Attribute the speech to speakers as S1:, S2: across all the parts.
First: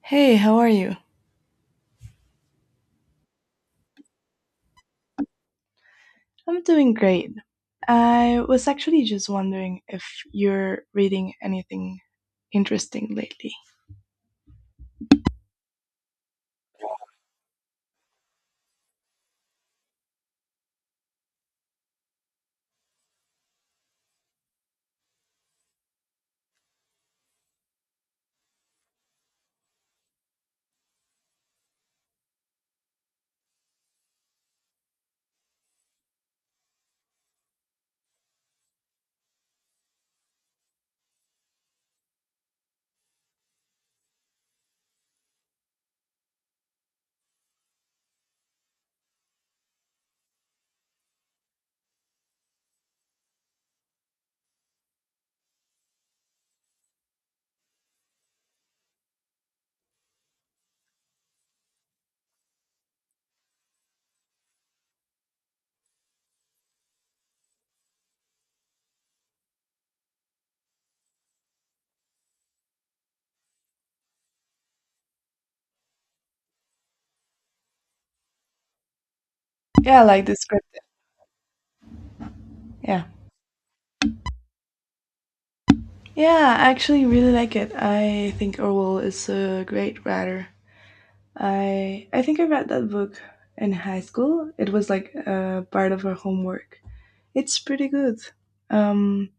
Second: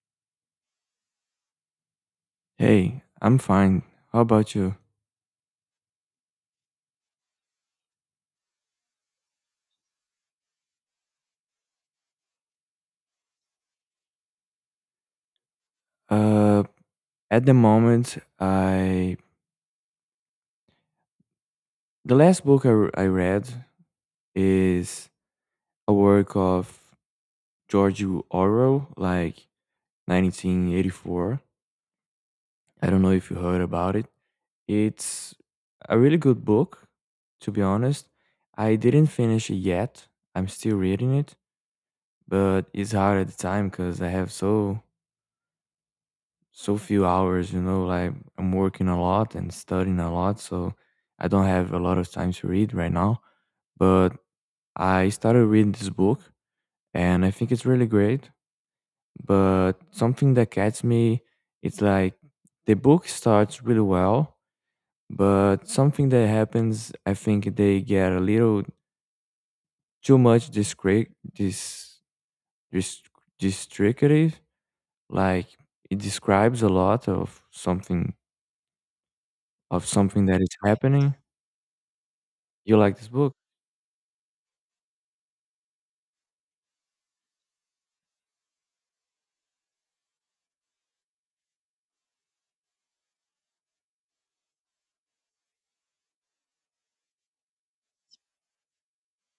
S1: Hey, how are you?
S2: Hey, I'm fine. How about you?
S1: I'm doing great. I was actually just wondering if you're reading anything interesting lately.
S2: Uh, at the moment, I the last book I read is a work of George Orwell, like 1984. I don't know if you heard about it. It's a really good book, to be honest. I didn't finish it yet. I'm still reading it, but it's hard at the time because I have so few hours, you know, like I'm working a lot and studying a lot, so I don't have a lot of time to read right now. But I started reading this book and I think it's really great. But something that gets me, it's like the book starts really well, but something that happens, I think they get a little too much discre this this descriptive. Like it describes a lot of
S1: Yeah, like
S2: something
S1: the
S2: that is
S1: script.
S2: happening. You like
S1: Yeah.
S2: this book?
S1: Yeah, I actually really like it. I think Orwell is a great writer. I think I read that book in high school. It was like part of our homework. It's pretty good. Um,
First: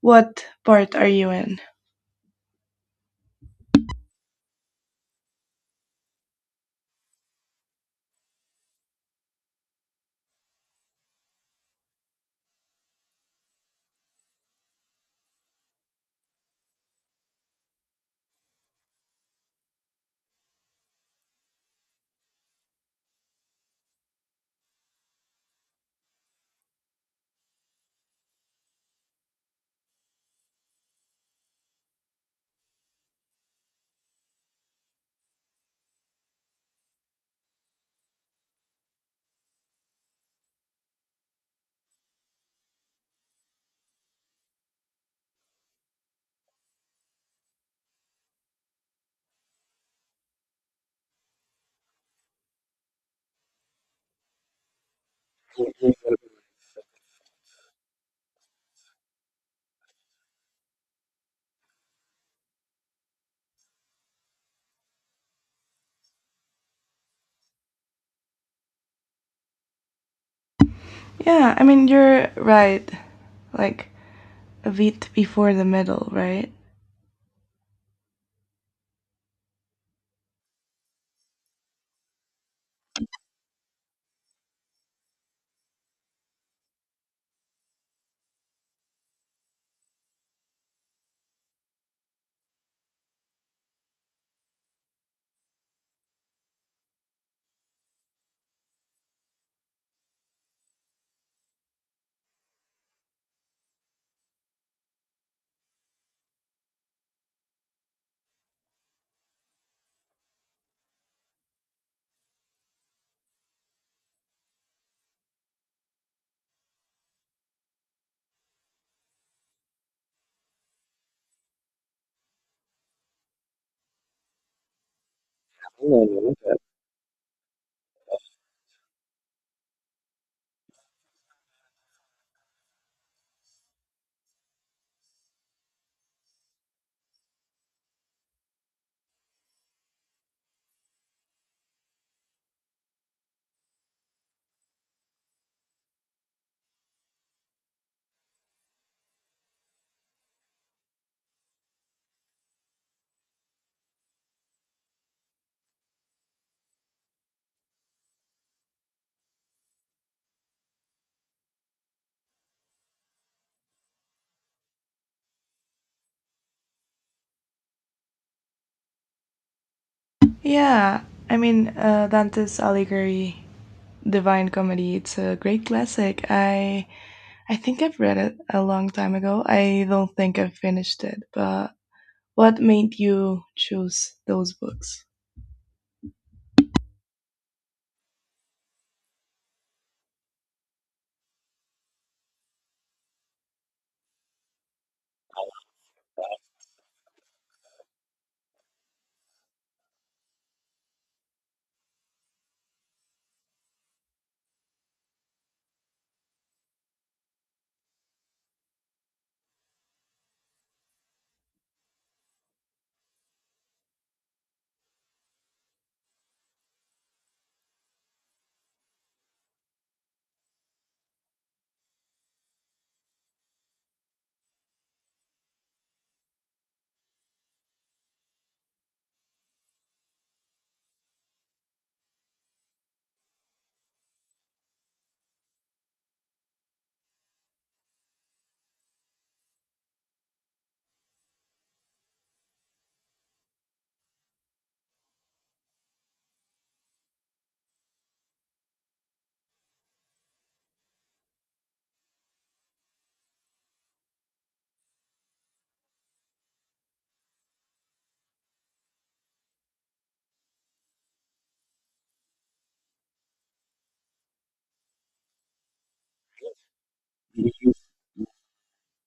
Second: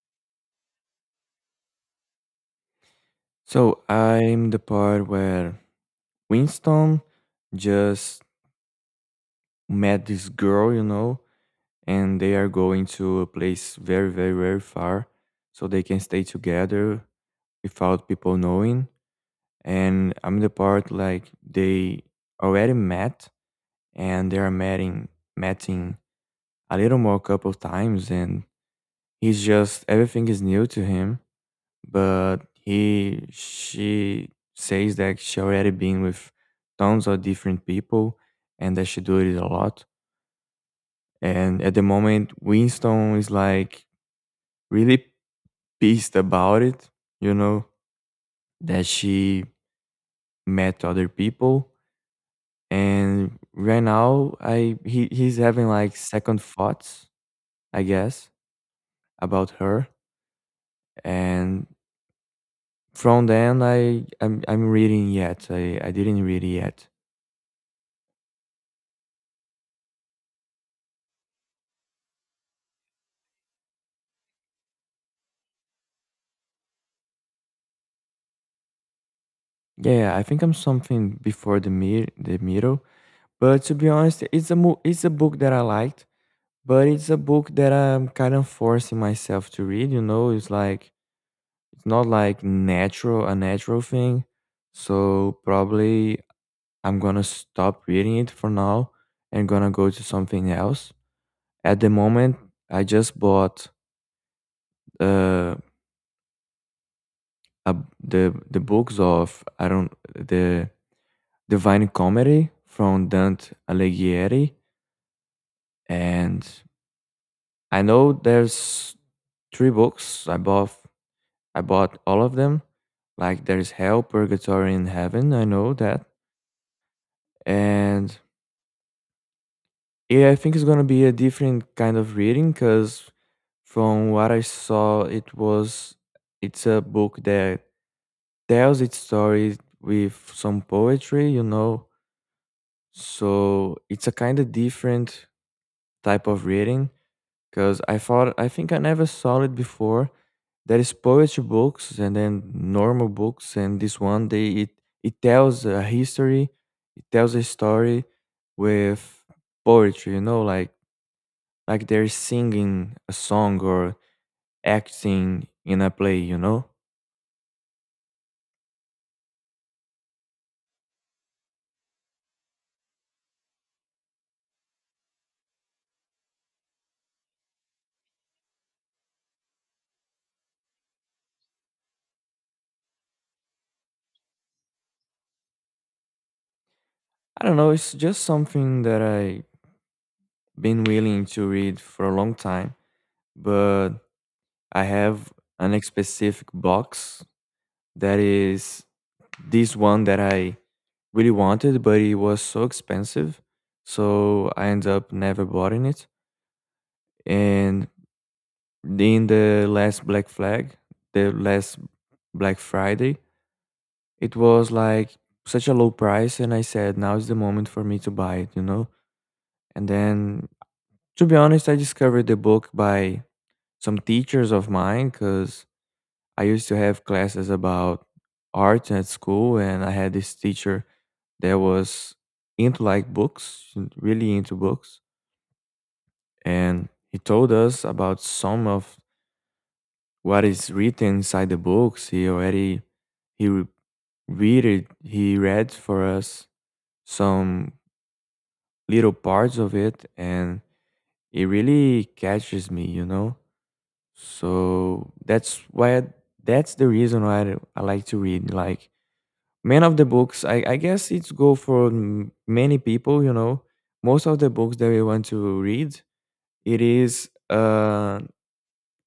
S1: what part are you in?
S2: So I'm the part where Winston just met this girl, you know, and they are going to a place very, very, very far so they can stay together without people knowing. And I'm the part like they already met and they are meeting a little more couple times and he's just everything is new to him but he she says that she already been with tons of different people and that she do it a lot, and at the moment Winston is like really pissed about it, you know, that she met other people. And right now he's having like second thoughts, I guess, about her. And from then I'm reading yet I didn't read it yet.
S1: Yeah, I mean you're right. Like a bit before the middle, right?
S2: Yeah, yeah, I think I'm something before the mid the middle. But to be honest, it's a book that I liked, but it's a book that I'm kind of forcing myself to read. You know, it's like it's not like natural a natural thing. So probably I'm gonna stop reading it for now and gonna go to something else. At the moment, I just bought uh a, the books of I don't the Divine Comedy from Dante Alighieri. And I know there's three books. I bought all of them. Like there's Hell, Purgatory, and Heaven. I know that. And yeah, I think it's gonna be a different kind of reading because from what I saw, it's a book that tells its story with some poetry, you know. So it's a kind of different type of reading. Because I think I never saw it before. There is poetry books and then normal books, and this one, it tells a history, it tells a story with poetry, you know, like they're singing a song or acting in a play, you know?
S1: Yeah, I mean, Dante's Allegory, Divine Comedy, it's a great classic. I think I've read it a long time ago. I don't think I've finished it, but what made you choose those books?
S2: I don't know, it's just something that I been willing to read for a long time, but I have an specific box that is this one that I really wanted, but it was so expensive, so I ended up never buying it. And in the the last Black Friday, it was like such a low price, and I said, now is the moment for me to buy it, you know? And then, to be honest, I discovered the book by some teachers of mine because I used to have classes about art at school, and I had this teacher that was into like books, really into books, and he told us about some of what is written inside the books. He already he re- read it, he read for us some little parts of it, and it really catches me, you know. So that's the reason why I like to read. Like man of the books I guess it's go for many people, you know, most of the books that we want to read, it is a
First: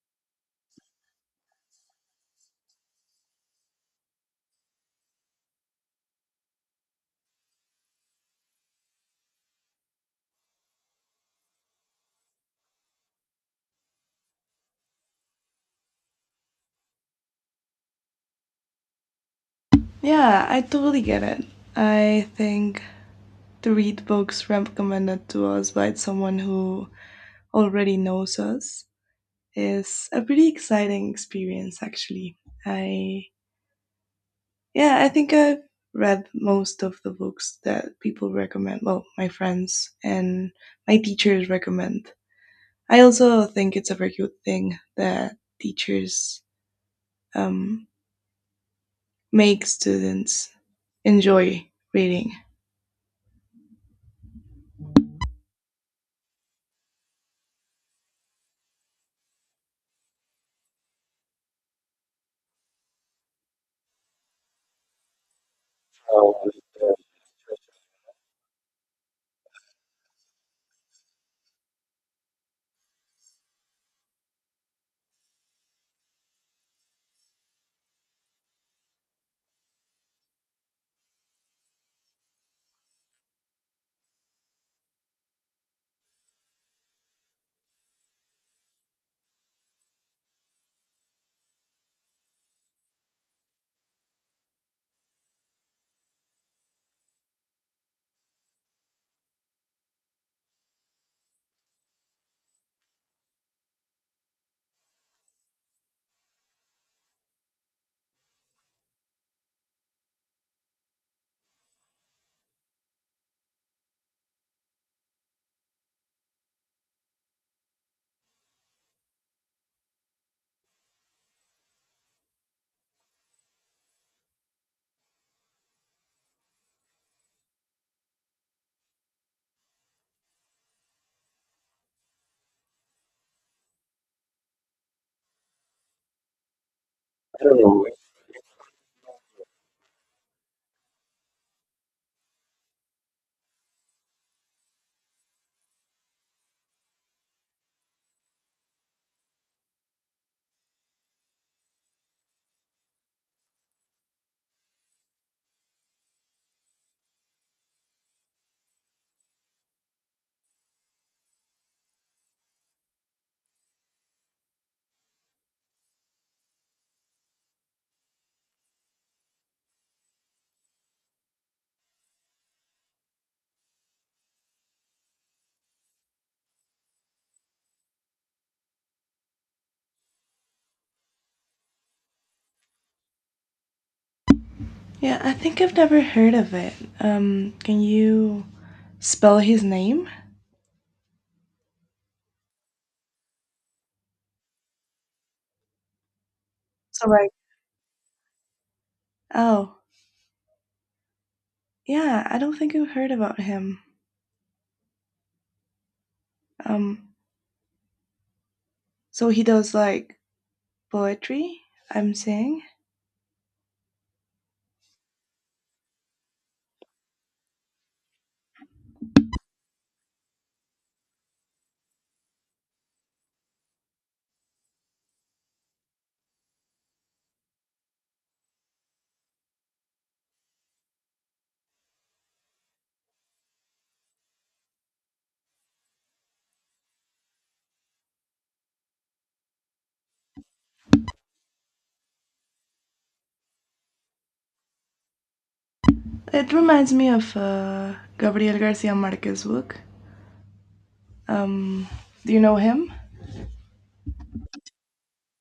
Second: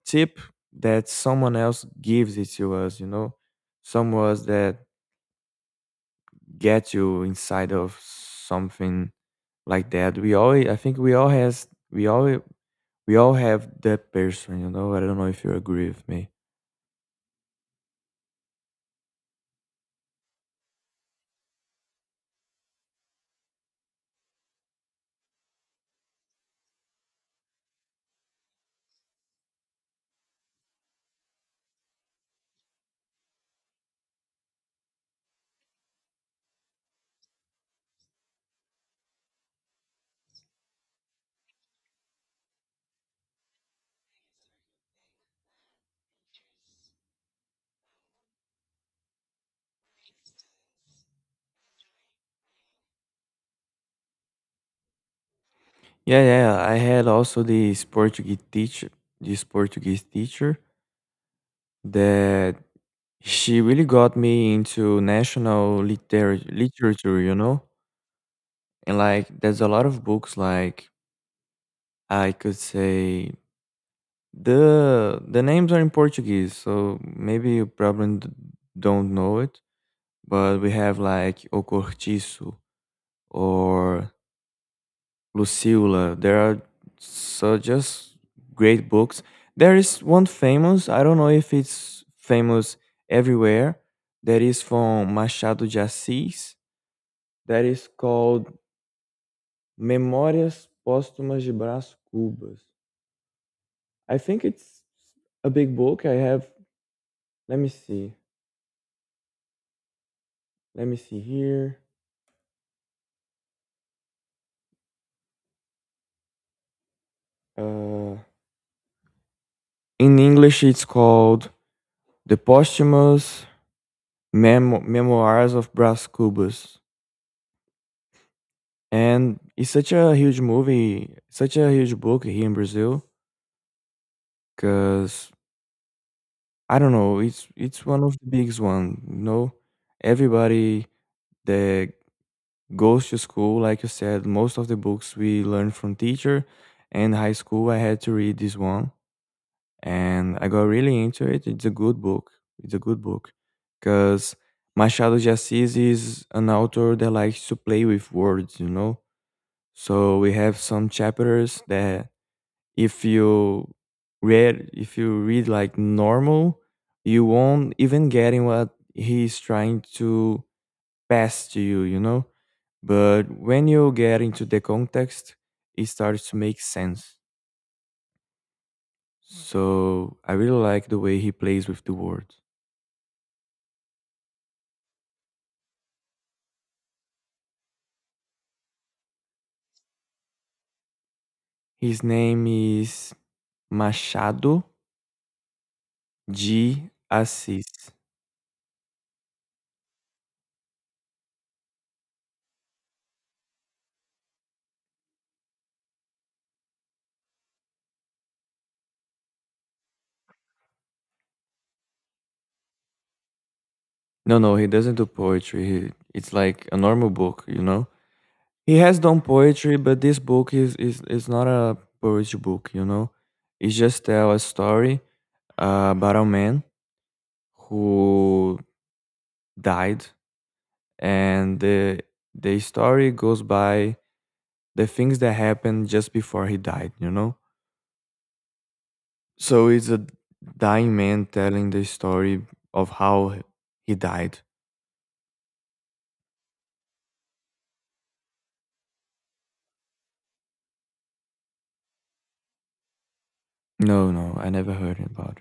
S2: tip that someone else gives it to us, you know, someone that gets you inside of something, like that we all, we all have that person, you know, I don't know if you agree with me.
S1: Yeah, I totally get it. I think to read books recommended to us by someone who already knows us is a pretty exciting experience, actually. I Yeah, I think I've read most of the books that people recommend. Well, my friends and my teachers recommend. I also think it's a very good thing that teachers um, make students enjoy reading.
S2: Yeah, yeah, I had also this Portuguese teacher that she really got me into national
S1: Um,
S2: literature, you know? And like there's a lot of books like I could say the names are in Portuguese, so maybe you probably don't know it, but we have like O Cortiço or Lucila. There are so just great books. There is one famous, I don't know if it's famous everywhere, that is from Machado de Assis that is called Memorias Póstumas de Brás Cubas. I think it's a big book. Let me see, let me see here. Uh, in English, it's called The Posthumous Memoirs of Brás Cubas. And it's such a huge movie, such a huge book here in Brazil, because I don't know, it's one of the biggest one. You know, everybody that goes to school, like you said, most of the books we learn from teacher, and high school I had to read this one, and I got really into it. It's a good book, it's a good book because Machado de Assis is an author that likes to play with words, you know, so we have some chapters that if you if you read like normal, you won't even getting what he's trying to pass to you, you know? But when you get into the context, it starts to make sense. So I really like the way he plays with the words.
S1: Yeah, I think I've never heard of it. Can you spell his name?
S2: His name is Machado de
S1: So like,
S2: Assis.
S1: oh, yeah, I don't think I've heard about him. Um, so he does like poetry. I'm saying.
S2: No, no, he doesn't do poetry. It's like a normal book, you know? He has done poetry, but this book is, is not a poetry book, you know? It just tell a story about a man who died, and the story goes by the things that happened just before he died, you know. So it's a dying man telling the story of he died.
S1: It reminds me of Gabriel Garcia Marquez's book. Um, do you know him?
S2: No, no, I never heard about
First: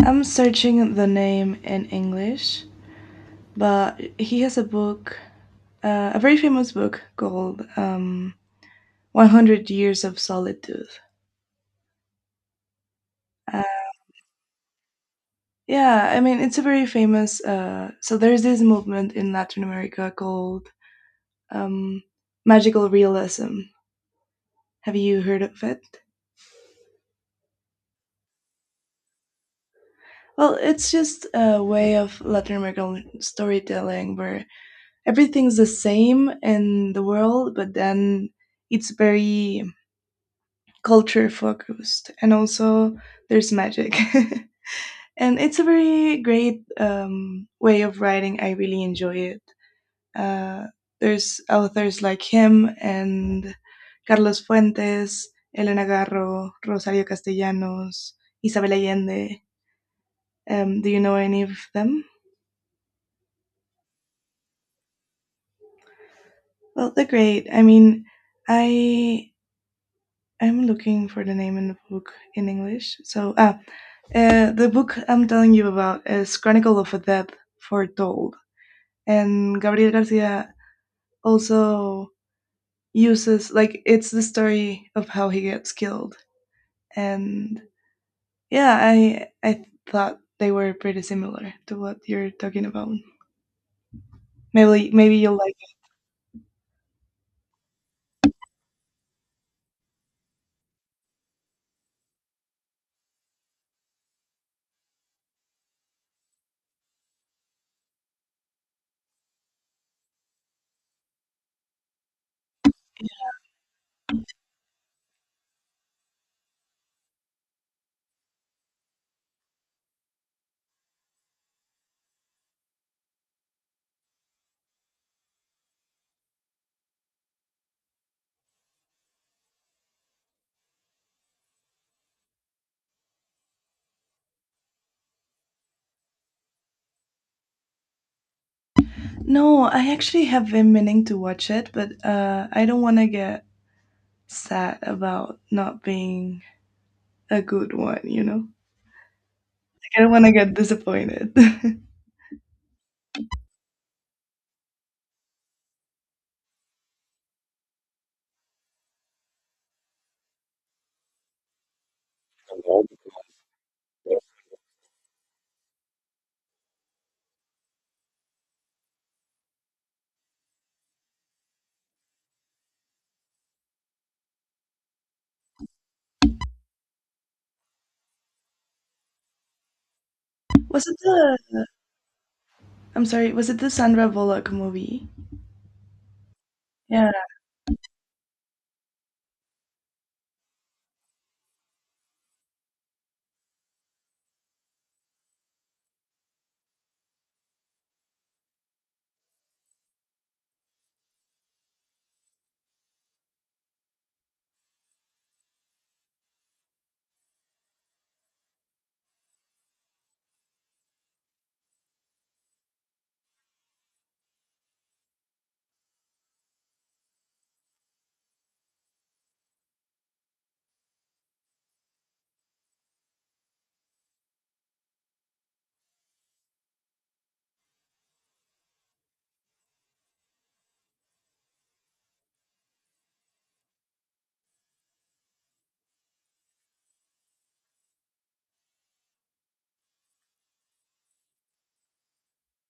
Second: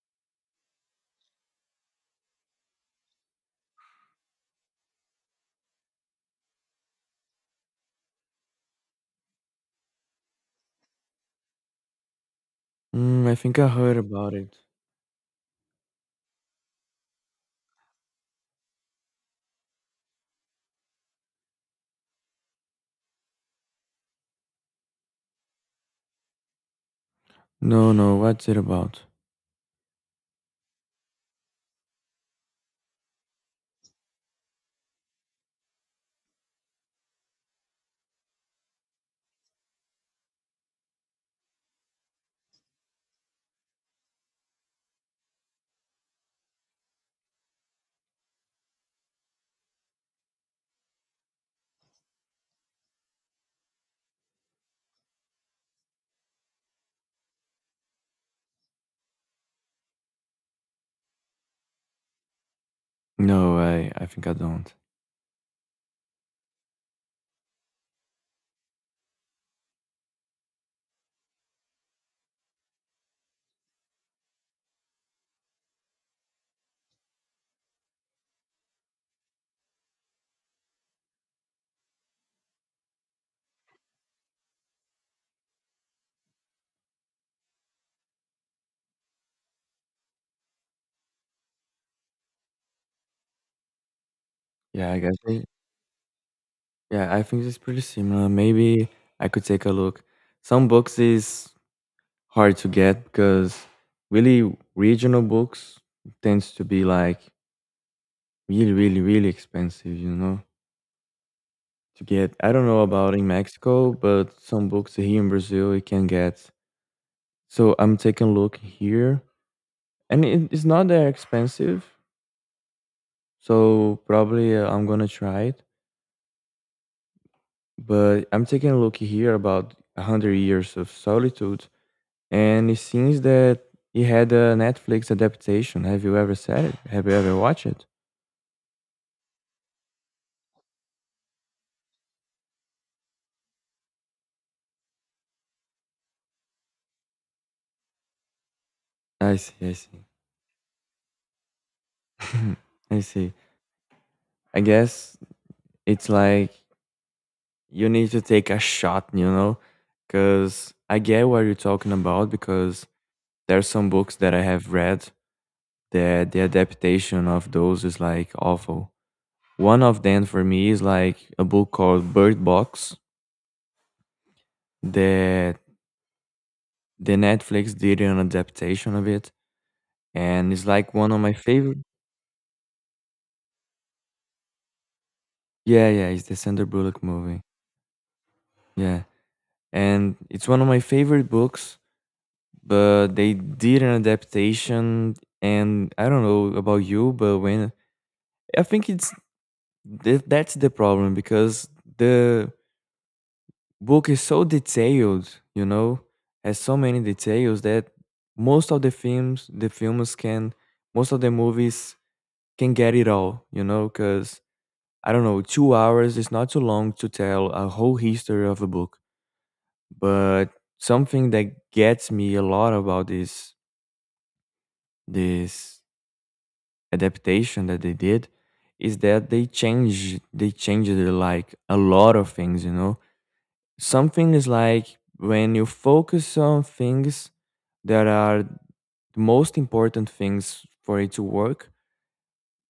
S1: I'm searching the name in English, but he has a book, a very famous book called 100 Years of Solitude.
S2: it. I think
S1: Uh,
S2: I heard about it.
S1: yeah, I mean, it's a very famous. So there's this movement in Latin America called um, magical realism. Have you heard of it?
S2: No, no, what's it about?
S1: Well, it's just a way of Latin American storytelling where everything's the same in the world, but then it's very culture focused, and also there's magic. And it's a very great way of writing. I really enjoy it. Uh, there's authors like him and Carlos Fuentes, Elena Garro, Rosario Castellanos, Isabel Allende. Do you know any of them?
S2: No, I think I don't.
S1: Well, they're great. I mean, I I'm looking for the name in the book in English. So, the book I'm telling you about is Chronicle of a Death Foretold. And Gabriel Garcia also uses, like, it's the story of how he gets killed. And yeah, I thought they were pretty similar to what you're talking about. Maybe
S2: Yeah,
S1: maybe you'll like it.
S2: yeah, I think it's pretty similar, maybe I could take a look. Some books is hard to get because really regional books tends to be like really, really, really expensive, you know, to get. I don't know about in Mexico, but some books here in Brazil you can get. So I'm taking a look here, and it's not that expensive. So probably I'm gonna try it. But I'm taking a look here about a hundred years of solitude, and it seems that it had a Netflix adaptation. Have you ever said it? Have you ever watched it?
S1: No, I actually have been meaning to watch it, but I don't want to get sad about not being a good one, you know?
S2: I see. I
S1: I
S2: see.
S1: don't want to get disappointed.
S2: I see. I guess it's like you need to take a shot, you know, because I get what you're talking about. Because there's some books that I have read that the adaptation of those is like awful. One of them for me is like a book called Bird Box that the Netflix did an adaptation of it, and it's
S1: was
S2: like
S1: it
S2: one of my
S1: the?
S2: favorite.
S1: I'm sorry. Was it the Sandra Bullock movie?
S2: Yeah, yeah, it's the Sandra Bullock
S1: Yeah.
S2: movie. Yeah, and it's one of my favorite books, but they did an adaptation, and I don't know about you, but when I think it's that's the problem because the book is so detailed, you know, has so many details that most of the films the films can most of the movies can get it all, you know, because I don't know, 2 hours is not too long to tell a whole history of a book. But something that gets me a lot about this adaptation that they did is that they changed like a lot of things, you know. Something is like when you focus on things that are the most important things for it to work,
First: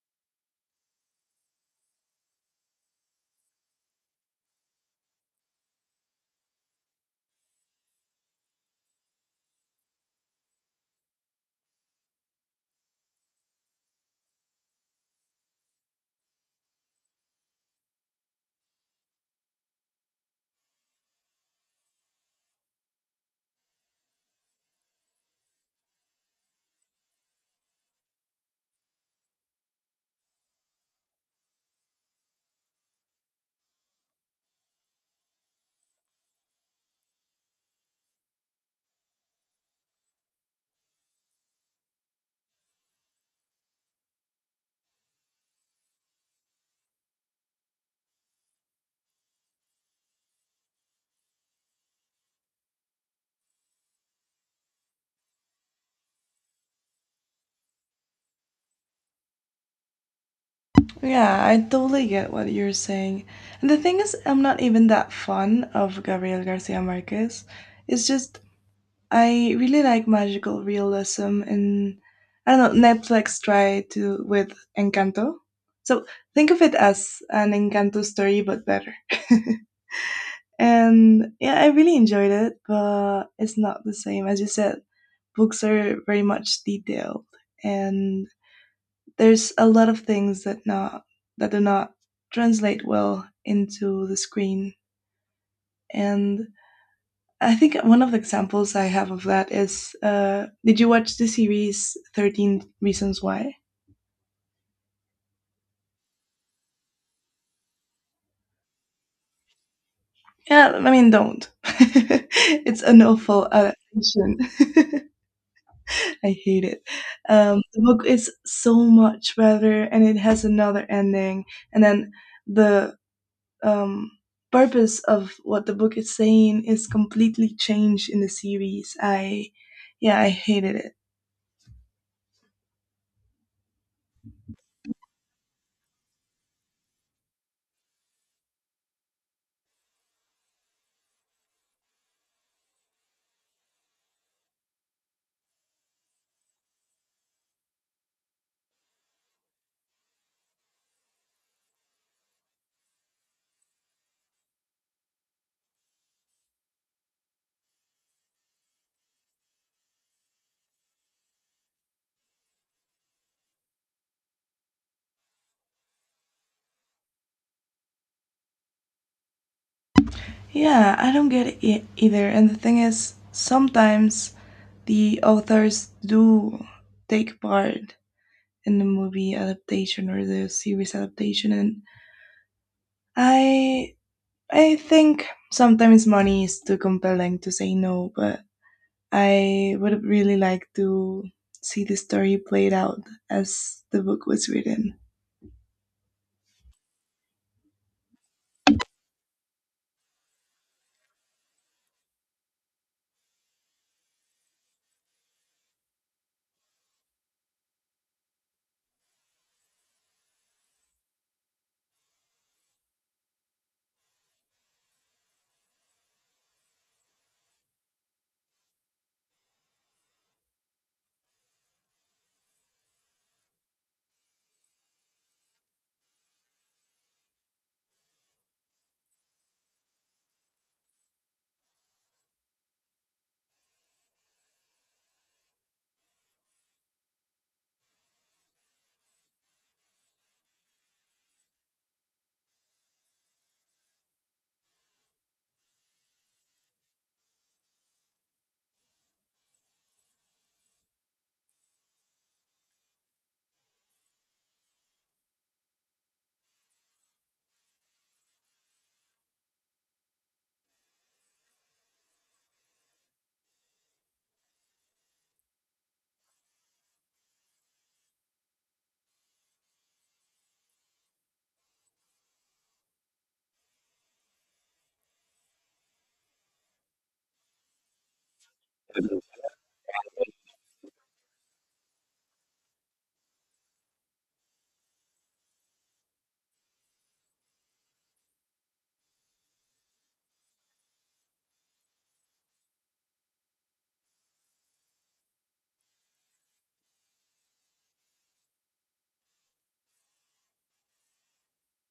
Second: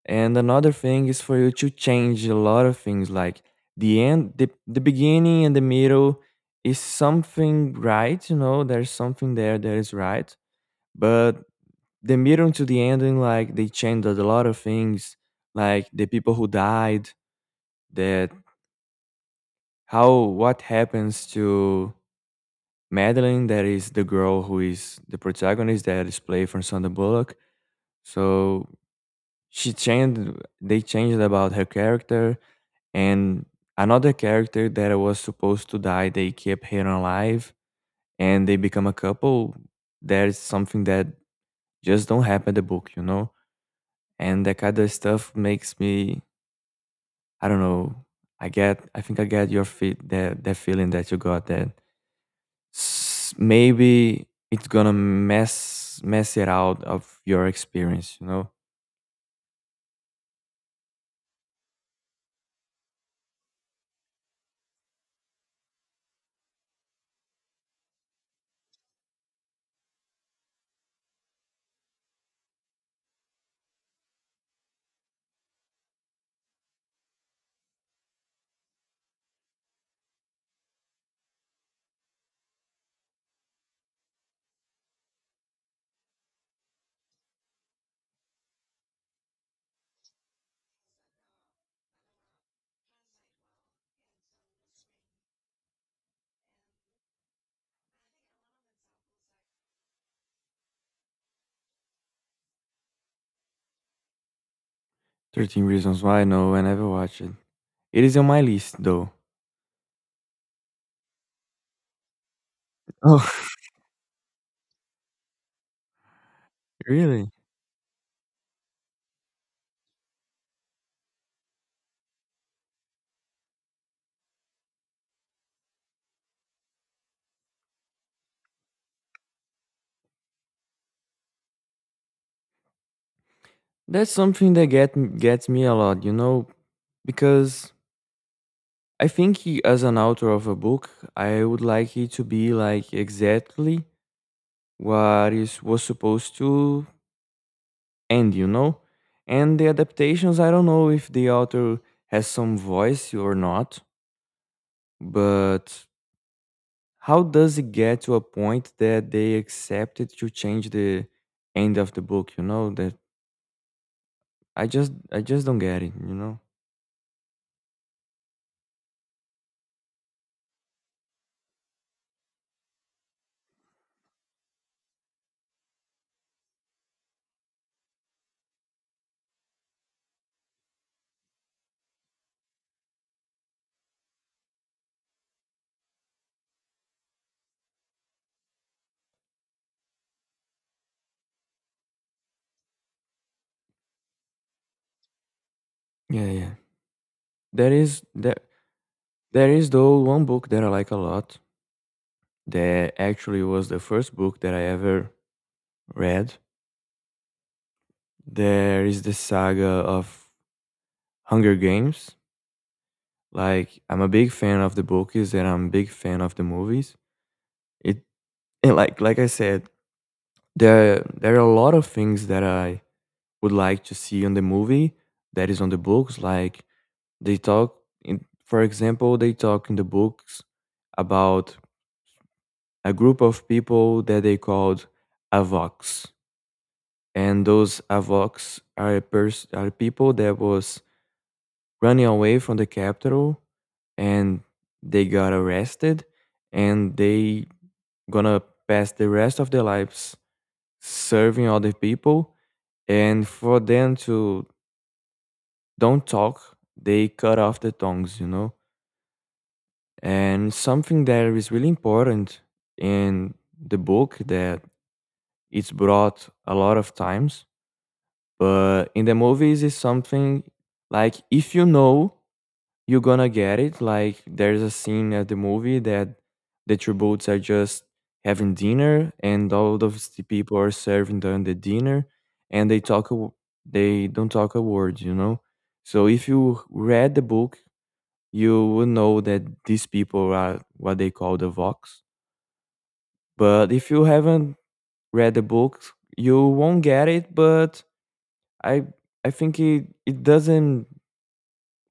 S2: and another thing is for you to change a lot of things, like the end, the beginning and the middle is something right, you know, there's something there that is right. But the middle to the ending, like they changed a lot of things, like the people who died, that how what happens to Madeline, that is the girl who is the protagonist that is played from Sandra Bullock. So she changed, they changed about her character, and another character that was supposed to die, they kept her alive and they become a couple. That is something that just don't happen in the book, you know. And that kind of stuff makes me I don't know. I think I get your feet. That feeling that you got. That maybe it's gonna mess it out of your experience, you know.
S1: Yeah, I totally get what you're saying. And the thing is, I'm not even that fond of Gabriel Garcia Marquez. It's just I really like magical realism, and I don't know. Netflix tried to with Encanto, so think of it as an Encanto story but better. And yeah, I really enjoyed it, but it's not the same as you said. Books are very much detailed, and there's a lot of things that not that do not translate well into the screen, and I think one of the examples I have of that is did you watch the series 13 Reasons Why?
S2: 13 Reasons Why. No, I never watched it. It is on my list though.
S1: Yeah, I mean don't. It's an awful
S2: Oh,
S1: adaptation. I hate it.
S2: really?
S1: The book is so much better and it has another ending, and then the um, purpose of what the book is saying is completely changed in the series. Yeah, I hated it.
S2: That's something that gets me a lot. You know, because I think as an author of a book, I would like it to be like exactly what is was supposed to. And you know, and the adaptations, I don't know if the author has some voice or not, but how does it get to a point that they accepted to change the end of the book, you know? That I just don't get it, you know?
S1: Yeah, I don't get it either. And the thing is, sometimes the authors do take part in the movie adaptation or the series adaptation, and I, I think sometimes money is too compelling to say no, but I would really like to see the story played out as the book was written.
S2: Yeah, yeah. There is there there is though one book that I like a lot that actually was the first book that I ever read. There is the saga of Hunger Games. Like, I'm a big fan of the books, and I'm a big fan of the movies. It, and like I said, there are a lot of things that I would like to see on the movie that is on the books. Like they talk in, for example, they talk in the books about a group of people that they called Avox. And those Avox are people that was running away from the capital and they got arrested and they gonna pass the rest of their lives serving other people, and for them to don't talk, they cut off the tongues, you know. And something that is really important in the book that it's brought a lot of times, but in the movies is something like, if you know, you're gonna get it. Like there's a scene at the movie that the two boats are just having dinner, and all of the people are serving them the dinner, and they don't talk a word, you know. So if you read the book, you will know that these people are what they call the Vox. But if you haven't read the book, you won't get it. But I I think it doesn't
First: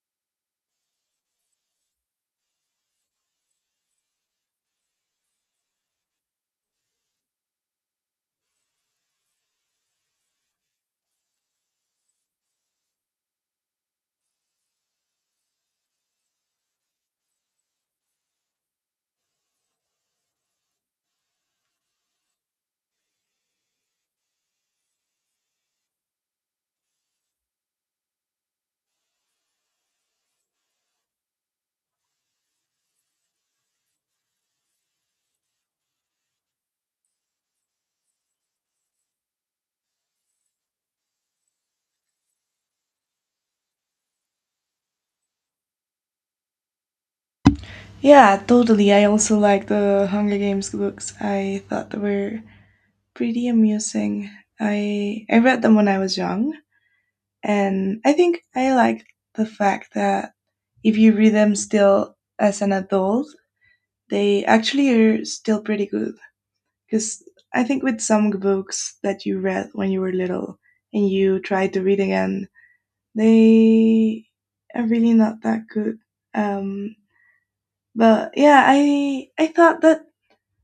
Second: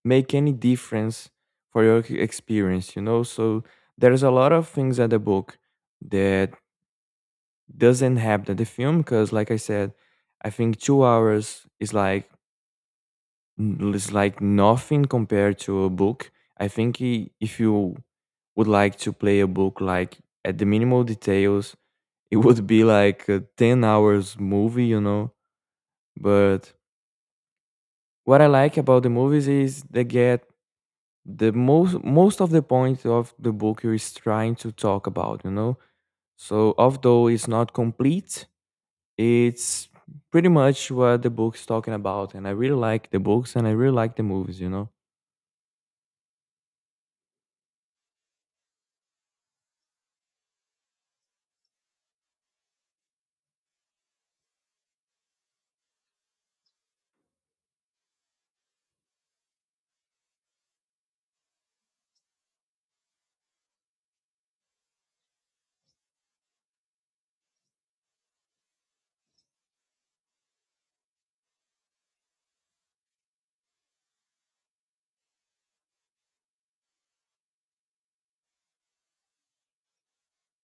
S2: make any difference for your experience, you know. So there's a lot of things at the book that doesn't happen at the film because like I said, I think 2 hours is like nothing compared to a book. I think if you would like to play a book like at the minimal details, it would be like a 10 hours movie, you know. But what I like about the movies is they get the most of the point of the book is trying to talk about, you know. So although it's not complete, it's pretty much what the book's talking about, and I really like the books and I really like the movies, you know.
S1: Yeah, totally. I also like the Hunger Games books. I thought they were pretty amusing. I read them when I was young, and I think I liked the fact that if you read them still as an adult, they actually are still pretty good. Because I think with some books that you read when you were little and you try to read again, they are really not that good. Um, but yeah, I thought that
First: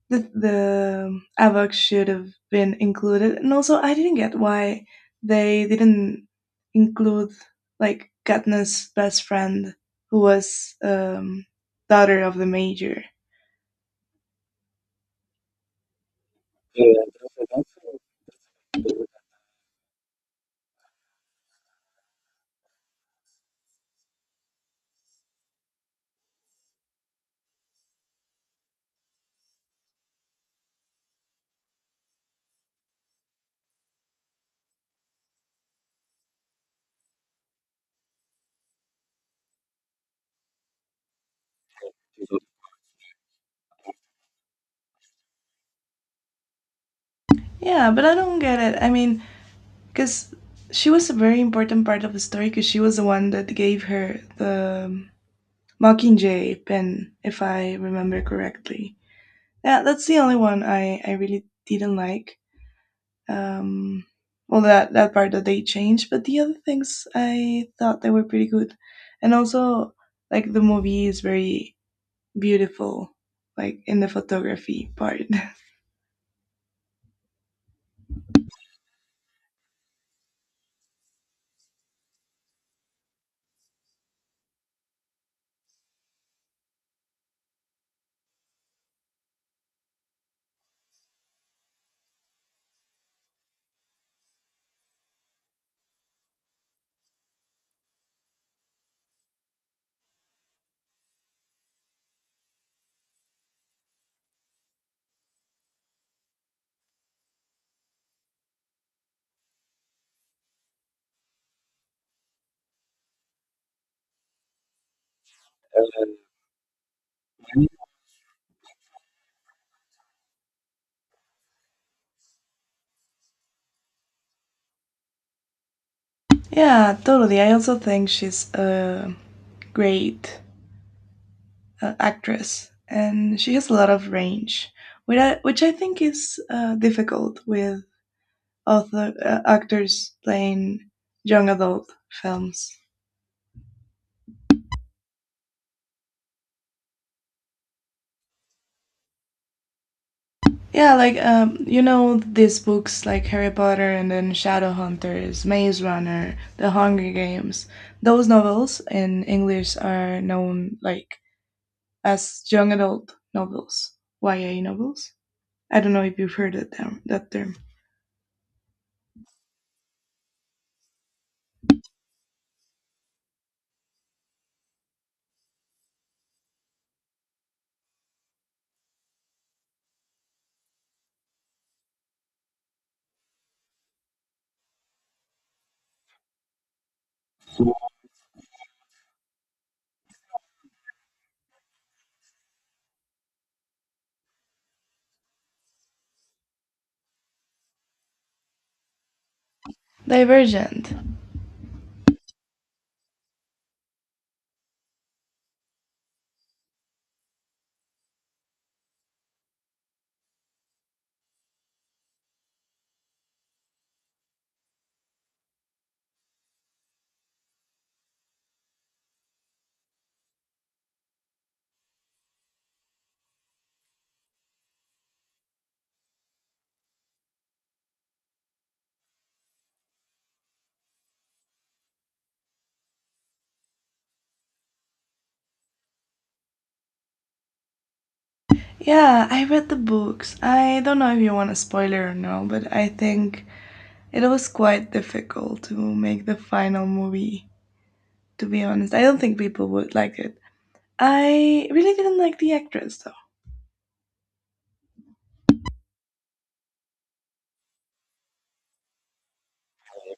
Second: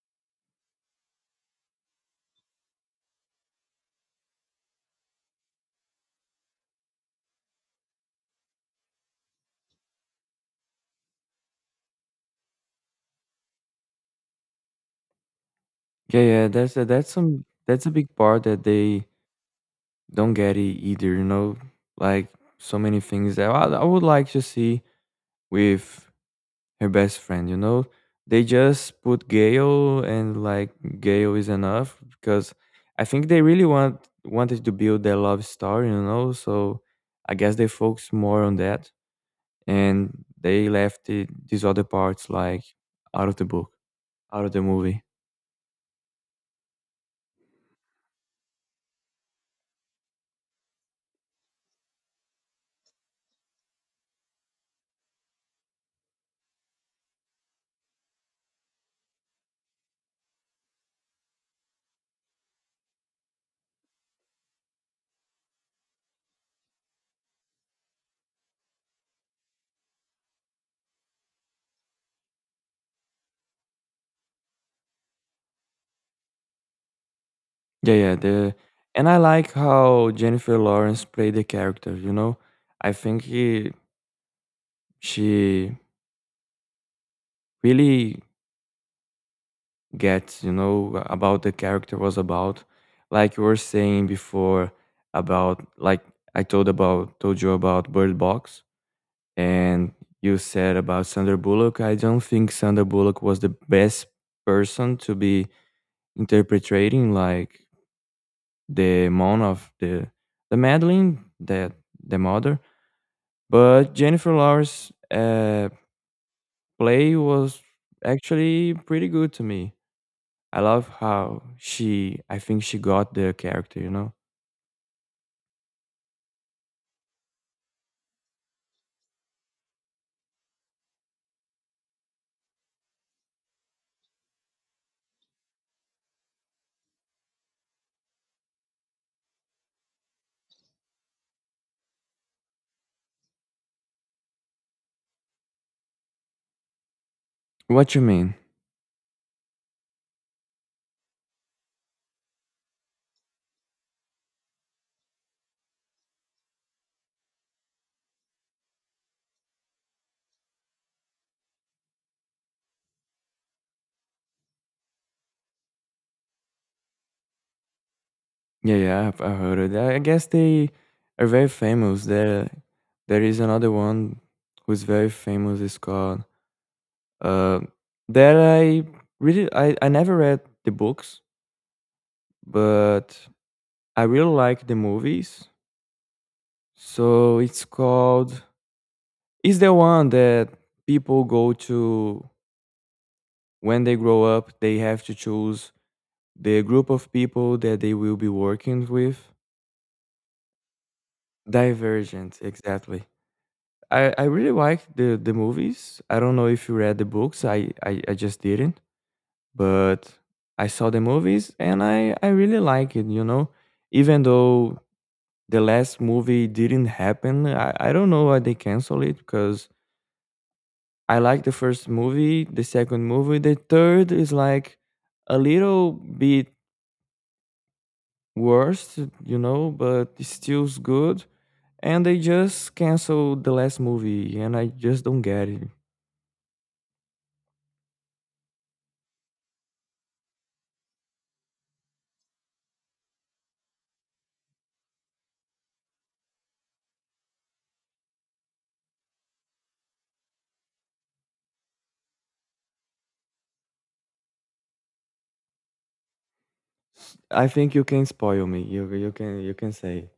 S1: the Avok should have been included. And also, I didn't get why they didn't include like Katniss' best friend, who was daughter of the major.
S2: Yeah, yeah,
S1: Yeah,
S2: that's some that's a big part that they don't get it either, you know. Like so many things that I would like to see with her best friend, you know? They just put Gale, and like Gale is enough because I think they really wanted to build their love story, you know? So I guess they focus more on that, and they left these other parts, like out of the book, out of the movie.
S1: yeah, but I don't get it. I mean, because she was a very important part of the story because she was the one that gave her the Mockingjay pen, if I remember correctly. Yeah, that's the only one I really didn't like. Um, well, that part that they changed, but the other things I thought they were pretty good, and also like the movie is very beautiful, like in the photography part.
S2: Yeah, yeah, the, and I like how Jennifer Lawrence played the character, you know? I think she really get, you know, about the character was about. Like you were saying before about like, I told you about Bird Box, and you said about Sandra Bullock. I don't think Sandra Bullock was the best person to be interpreting like the mom of the Madeline, that the mother. But Jennifer Lawrence play was actually pretty good to me. I love how she, I think she got the character, you know?
S1: Yeah, totally. I also think she's a great actress, and she has a lot of range, which which I think is difficult with author actors playing young adult films.
S2: What you mean?
S1: Yeah, like you know these books like Harry Potter and then Shadowhunters, Maze Runner, The Hunger Games. Those novels in English are known like as young adult novels, YA novels. I don't know if you've heard that term.
S2: Yeah, yeah, I heard it. I guess they are very famous. There is another one who's very famous. It's called uh, that I never read the books, but I really like the movies. So it's called, is the one that people go to when they grow up. They have to choose the group of people that they will be working with.
S1: Divergent.
S2: Divergent, exactly. I really like the movies. I don't know if you read the books. I just didn't, but I saw the movies and I really like it, you know. Even though the last movie didn't happen, I don't know why they cancel it because I like the first movie, the second movie, the third is like a little bit worse, you know, but it's still good. And they just canceled the last movie, and I just don't get it.
S1: Yeah, I read the books. I don't know if you want a spoiler or no, but I think it was quite difficult to make the final movie. To be honest, I don't think people would like it. I really didn't like the actress though.
S2: I think you can spoil me. You can say.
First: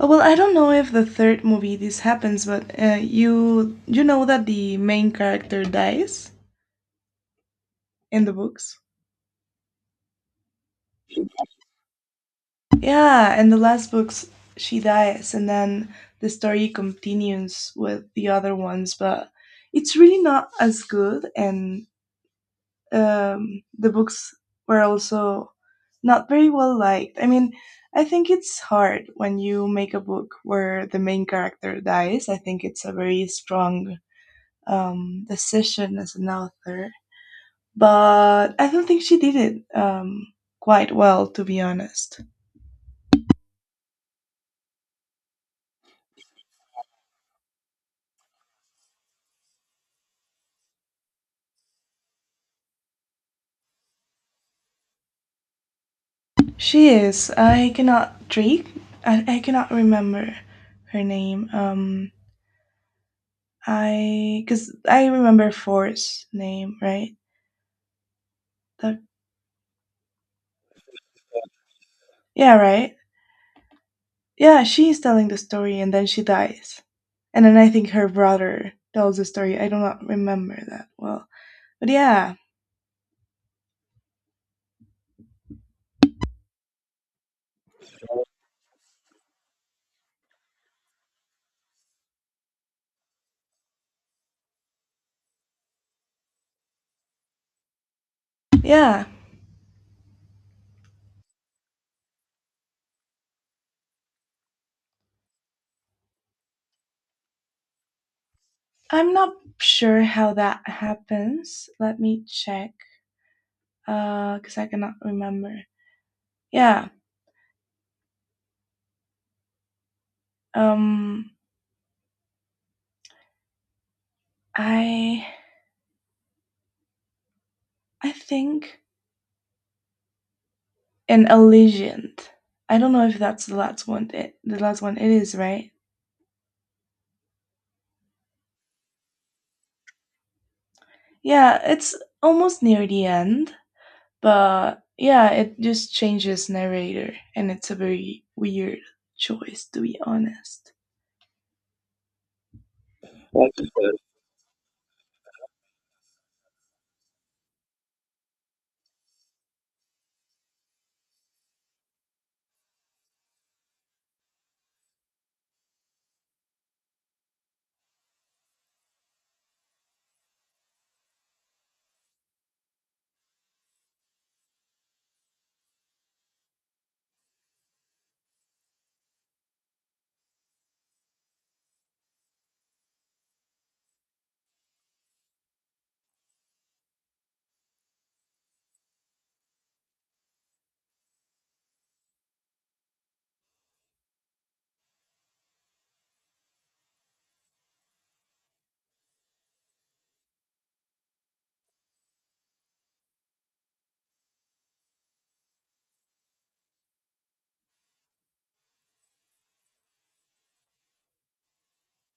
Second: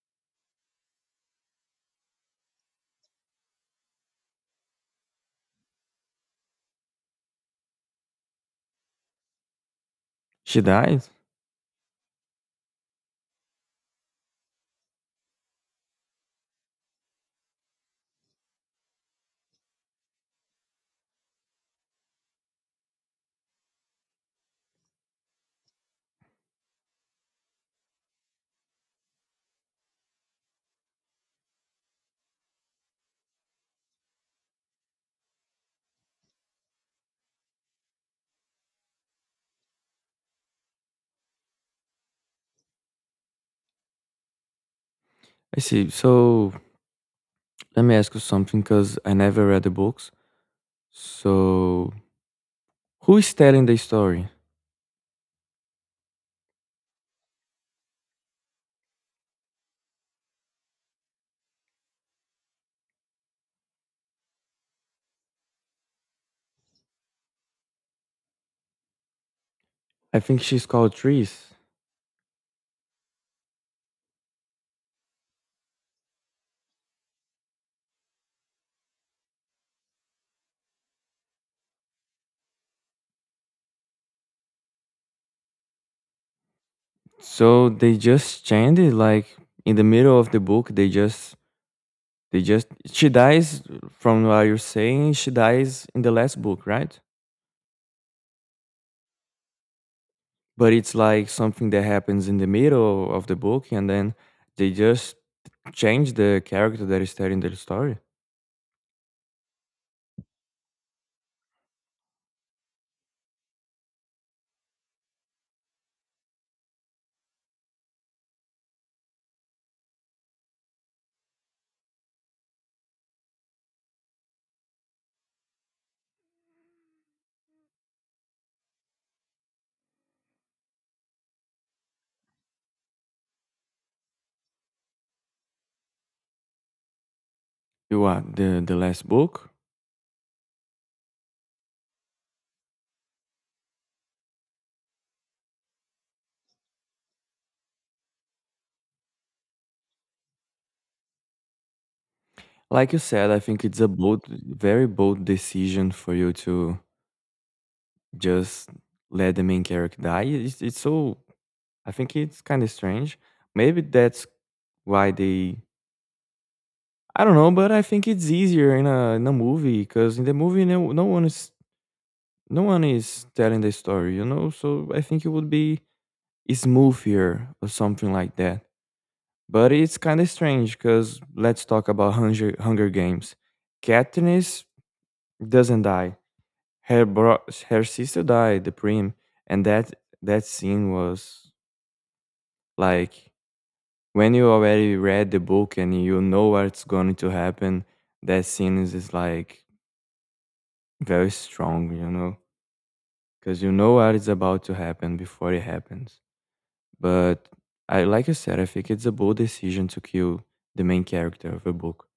S1: Oh, well, I don't know if the third movie this happens, but you know that the main character dies in the books.
S2: She died.
S1: Yeah, in the last books she dies, and then the story continues with the other ones, but it's really not as good and the books were also not very well liked. I mean, I think it's hard when you make a book where the main character dies. I think it's a very strong decision as an author. But I don't think she did it quite well, to be honest.
S2: I see. So let me ask you something, because I never read the books. So who is telling the story?
S1: She is. I cannot drink. I cannot remember her name. I Because I remember For's name, right? The,
S2: I think she's called Trees.
S1: yeah, right. Yeah, she's telling the story and then she dies. And then I think her brother tells the story. I do not remember that well. But yeah,
S2: So they just changed it, like in the middle of the book. They just she dies, from what you're saying. She dies in the last book, right?
S1: yeah.
S2: But it's like something that happens in the middle of the book, and then they just change the character that is telling the story.
S1: I'm not sure how that happens. Let me check. Cause I cannot remember. Yeah. Um, I I think an Elysiant. I don't know if that's the last one. The last one it is, right?
S2: You are the last book.
S1: Yeah, it's almost near the end. But yeah, it just changes narrator, and it's a very weird choice, to be honest.
S2: Like you said, I
S1: Like.
S2: think it's a bold very bold decision for you to just let the main character die. It's so, I think it's kind of strange. Maybe that's why they, I don't know, but I think it's easier in a, in a movie because in the movie no one is, no one is telling the story, you know. So I think it would be smoother or something like that. But it's kind of strange because let's talk about Hunger Games. Katniss doesn't die. Her bro, her sister died, the Prim, and that that scene was like when you already read the book and you know what's going to happen. That scene is just like very strong, you know, because you know what is about to happen before it happens. But I, like you said, I think it's a bold decision to kill the main character of a book.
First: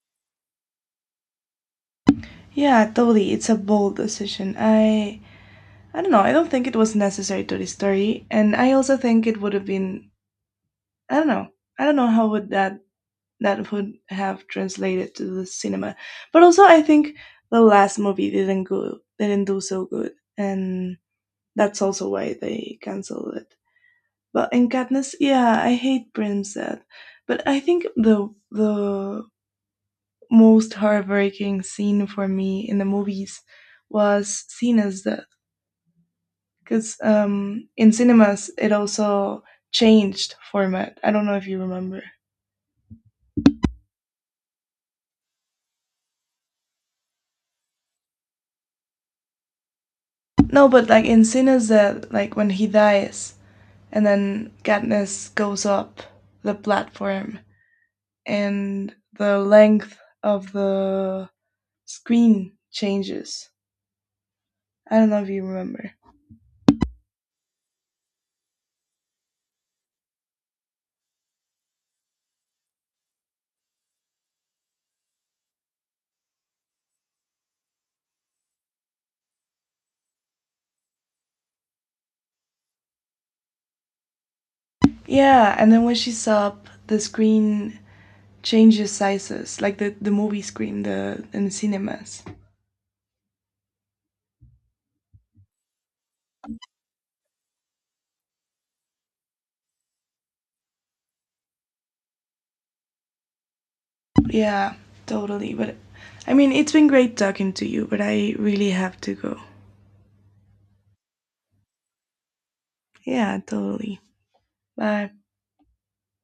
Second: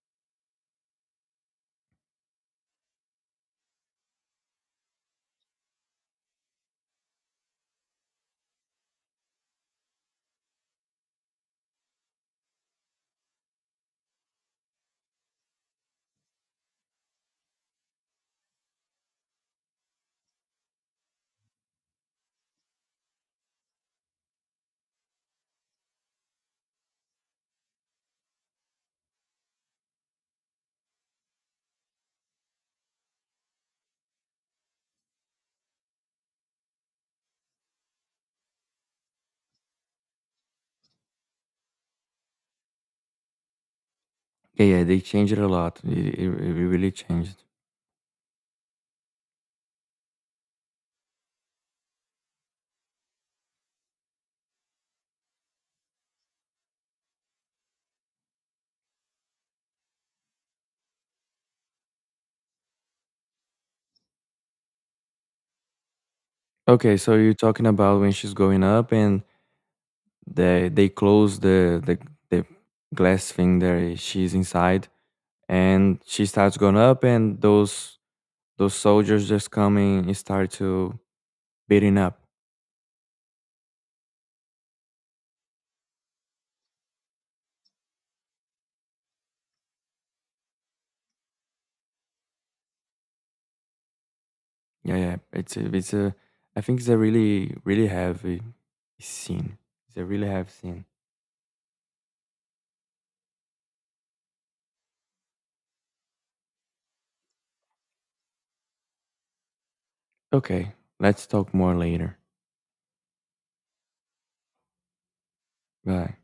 S1: Yeah, totally. It's a bold decision. I don't know. I don't think it was necessary to the story, and I also think it would have been. I don't know. I don't know how would that that would have translated to the cinema. But also, I think the last movie didn't do so good, and that's also why they canceled it. Well, in Katniss, yeah, I hate Primset, but I think the most heartbreaking scene for me in the movies was Cena's death, because in cinemas it also changed format. I don't know if you remember.
S2: Yeah, yeah, they changed it a lot. It really changed.
S1: No, but like in Cena's death, like when he dies, and then Katniss goes up the platform, and the length of the screen changes. I don't know if you remember.
S2: Okay, so you're talking about when she's going up, and they close the glass thing there. She's inside and she starts going up, and those soldiers just come in and start to beating up.
S1: Yeah, and then when she saw up, the screen changes sizes, like the movie screen, the in the cinemas.
S2: Yeah, yeah. It's a. I think it's a really, really heavy scene. It's a really heavy scene.
S1: Yeah, totally. But I mean, it's been great talking to you, but I really have to go.
S2: Okay, let's talk more later.
S1: Yeah, totally. Bye.
S2: Bye.